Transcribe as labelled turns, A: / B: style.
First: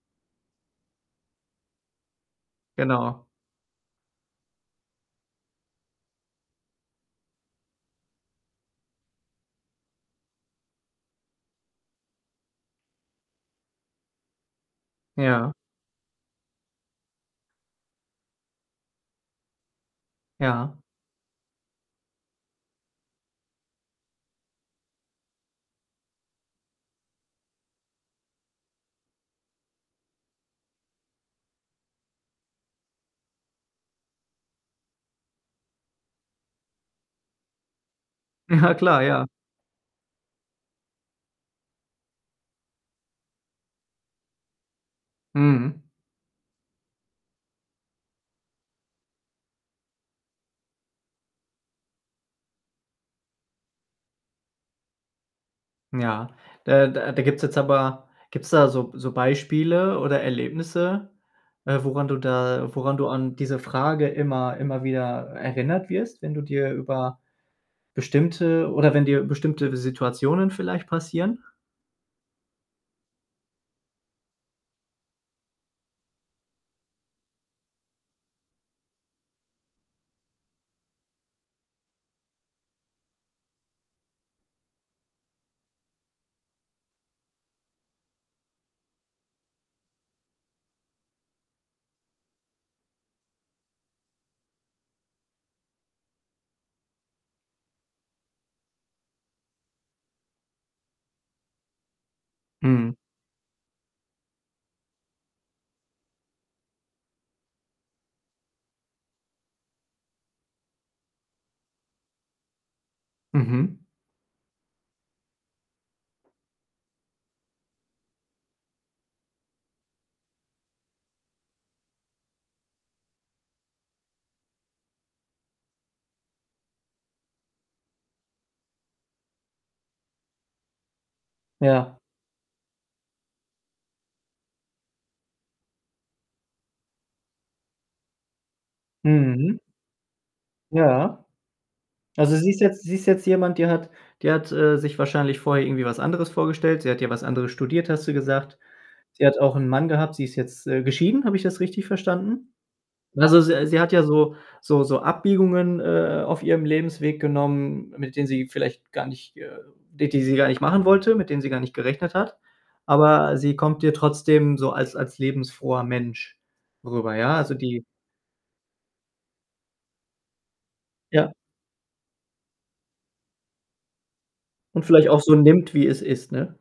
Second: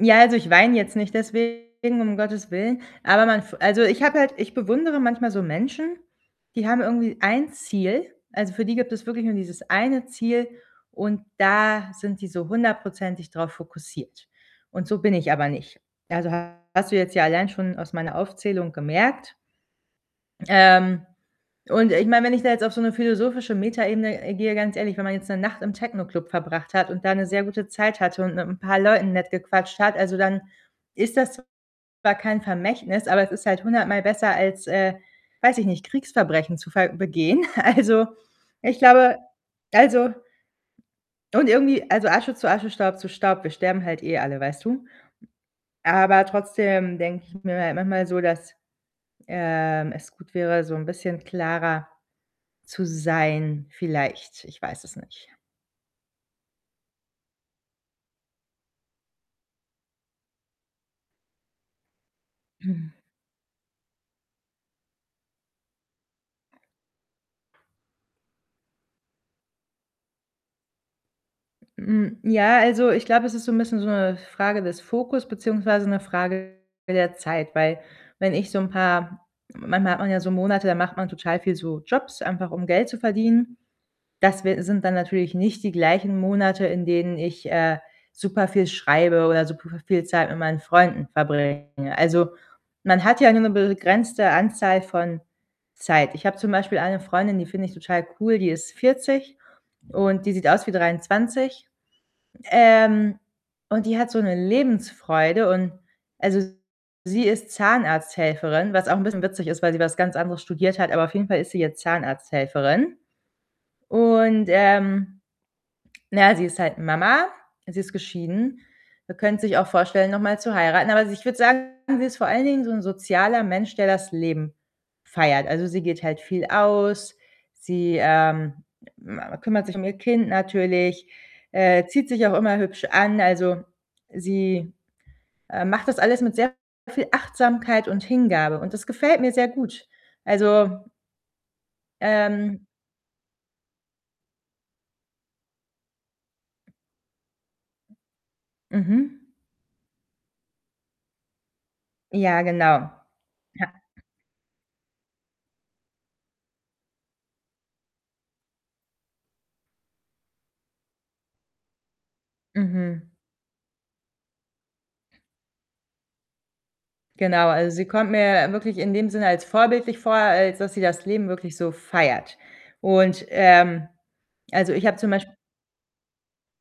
A: Ja, also ich weine jetzt nicht deswegen, um Gottes Willen.
B: Genau.
A: Aber man f also ich habe halt ich bewundere manchmal so Menschen, die haben irgendwie ein Ziel. Also, für die gibt es wirklich nur dieses eine Ziel und da sind sie so hundertprozentig drauf fokussiert und so bin ich aber
B: Ja.
A: nicht. Also hast du jetzt ja allein schon aus meiner Aufzählung gemerkt.
B: Ja.
A: Ähm, und ich meine, wenn ich da jetzt auf so 'ne philosophische Metaebene, äh, gehe, ganz ehrlich, wenn man jetzt 'ne Nacht im Techno-Club verbracht hat und da 'ne sehr gute Zeit hatte und mit 'n paar Leuten nett gequatscht hat, also, dann ist das zwar kein Vermächtnis, aber es ist halt hundertmal besser als, äh, weiß ich nicht, Kriegsverbrechen zu ver begehen. Also,
B: Ja
A: ich
B: klar,
A: glaube,
B: ja.
A: also und irgendwie, also, Asche zu Asche, Staub zu Staub, wir sterben halt eh alle, weißt du?
B: Mhm.
A: Aber trotzdem denke ich mir ma manchmal so, dass, ähm, es gut wäre, so 'n bisschen klarer zu sein vielleicht. Ich weiß es nicht.
B: Ja, da da da gibt's jetzt aber gibt's da so so Beispiele oder Erlebnisse, äh, woran du da
A: Hm.
B: woran du an diese Frage immer immer wieder erinnert wirst, wenn du dir über bestimmte oder wenn dir bestimmte Situationen vielleicht passieren?
A: Hm, ja, also ich glaube, es ist so 'n bisschen so 'ne Frage des Fokus beziehungsweise 'ne Frage der Zeit. Weil wenn ich so 'n paar manchmal hat man ja so Monate, da macht man total viel so Jobs, einfach um Geld zu verdienen. Das wir sind dann natürlich nicht die gleichen Monate, in denen ich, äh, super viel schreibe oder super v viel Zeit mit meinen Freunden verbringe. Also, man hat ja nur 'ne begrenzte Anzahl von Zeit. Ich habe zum Beispiel eine Freundin, die finde ich total cool, die ist 40 und die sieht aus wie 23.
B: Mhm.
A: Ähm, und die hat so 'ne Lebensfreude und also, sie ist Zahnarzthelferin, was auch 'n bisschen witzig ist, weil sie was ganz anderes studiert hat, aber auf jeden Fall ist sie jetzt Zahnarzthelferin
B: Mhm.
A: und, ähm, na ja, sie ist halt Mama, sie ist geschieden und könnte sich auch vorstellen, noch mal zu heiraten, aber also, ich würde sagen, sie ist vor allen Dingen so 'n sozialer Mensch, der das Leben feiert. Also, sie geht halt viel aus. Sie, ähm, ma ma kümmert sich um ihr Kind natürlich, äh,
B: Ja.
A: zieht sich auch immer hübsch an. Also sie, äh, macht das alles mit sehr viel Achtsamkeit und Hingabe und das gefällt mir sehr
B: Mhm.
A: gut. Also
B: Ja. Also sie ist
A: ähm
B: jetzt sie ist jetzt jemand, die hat die hat, äh, sich wahrscheinlich vorher irgendwie was anderes vorgestellt. Sie hat ja was anderes studiert, hast du gesagt. Sie
A: Mhm.
B: hat auch 'n Mann gehabt, sie ist jetzt, äh, geschieden. Habe ich das richtig
A: Ja,
B: verstanden?
A: genau.
B: Also, s
A: Ja.
B: sie hat ja so so so Abbiegungen, äh, auf ihrem Lebensweg genommen, mit denen sie vielleicht gar nicht äh, die die sie gar nicht machen wollte, mit denen sie gar nicht gerechnet hat.
A: Mhm.
B: Aber sie kommt dir trotzdem so als als lebensfroher Mensch rüber, ja?
A: Genau,
B: Also
A: also, sie
B: die
A: kommt mir wirklich in dem Sinne als vorbildlich vor, als dass sie das Leben
B: Ja.
A: wirklich so feiert und, ähm, also,
B: Und
A: ich habe
B: vielleicht
A: zum
B: auch
A: Beisp
B: so nimmt, wie es ist, ne?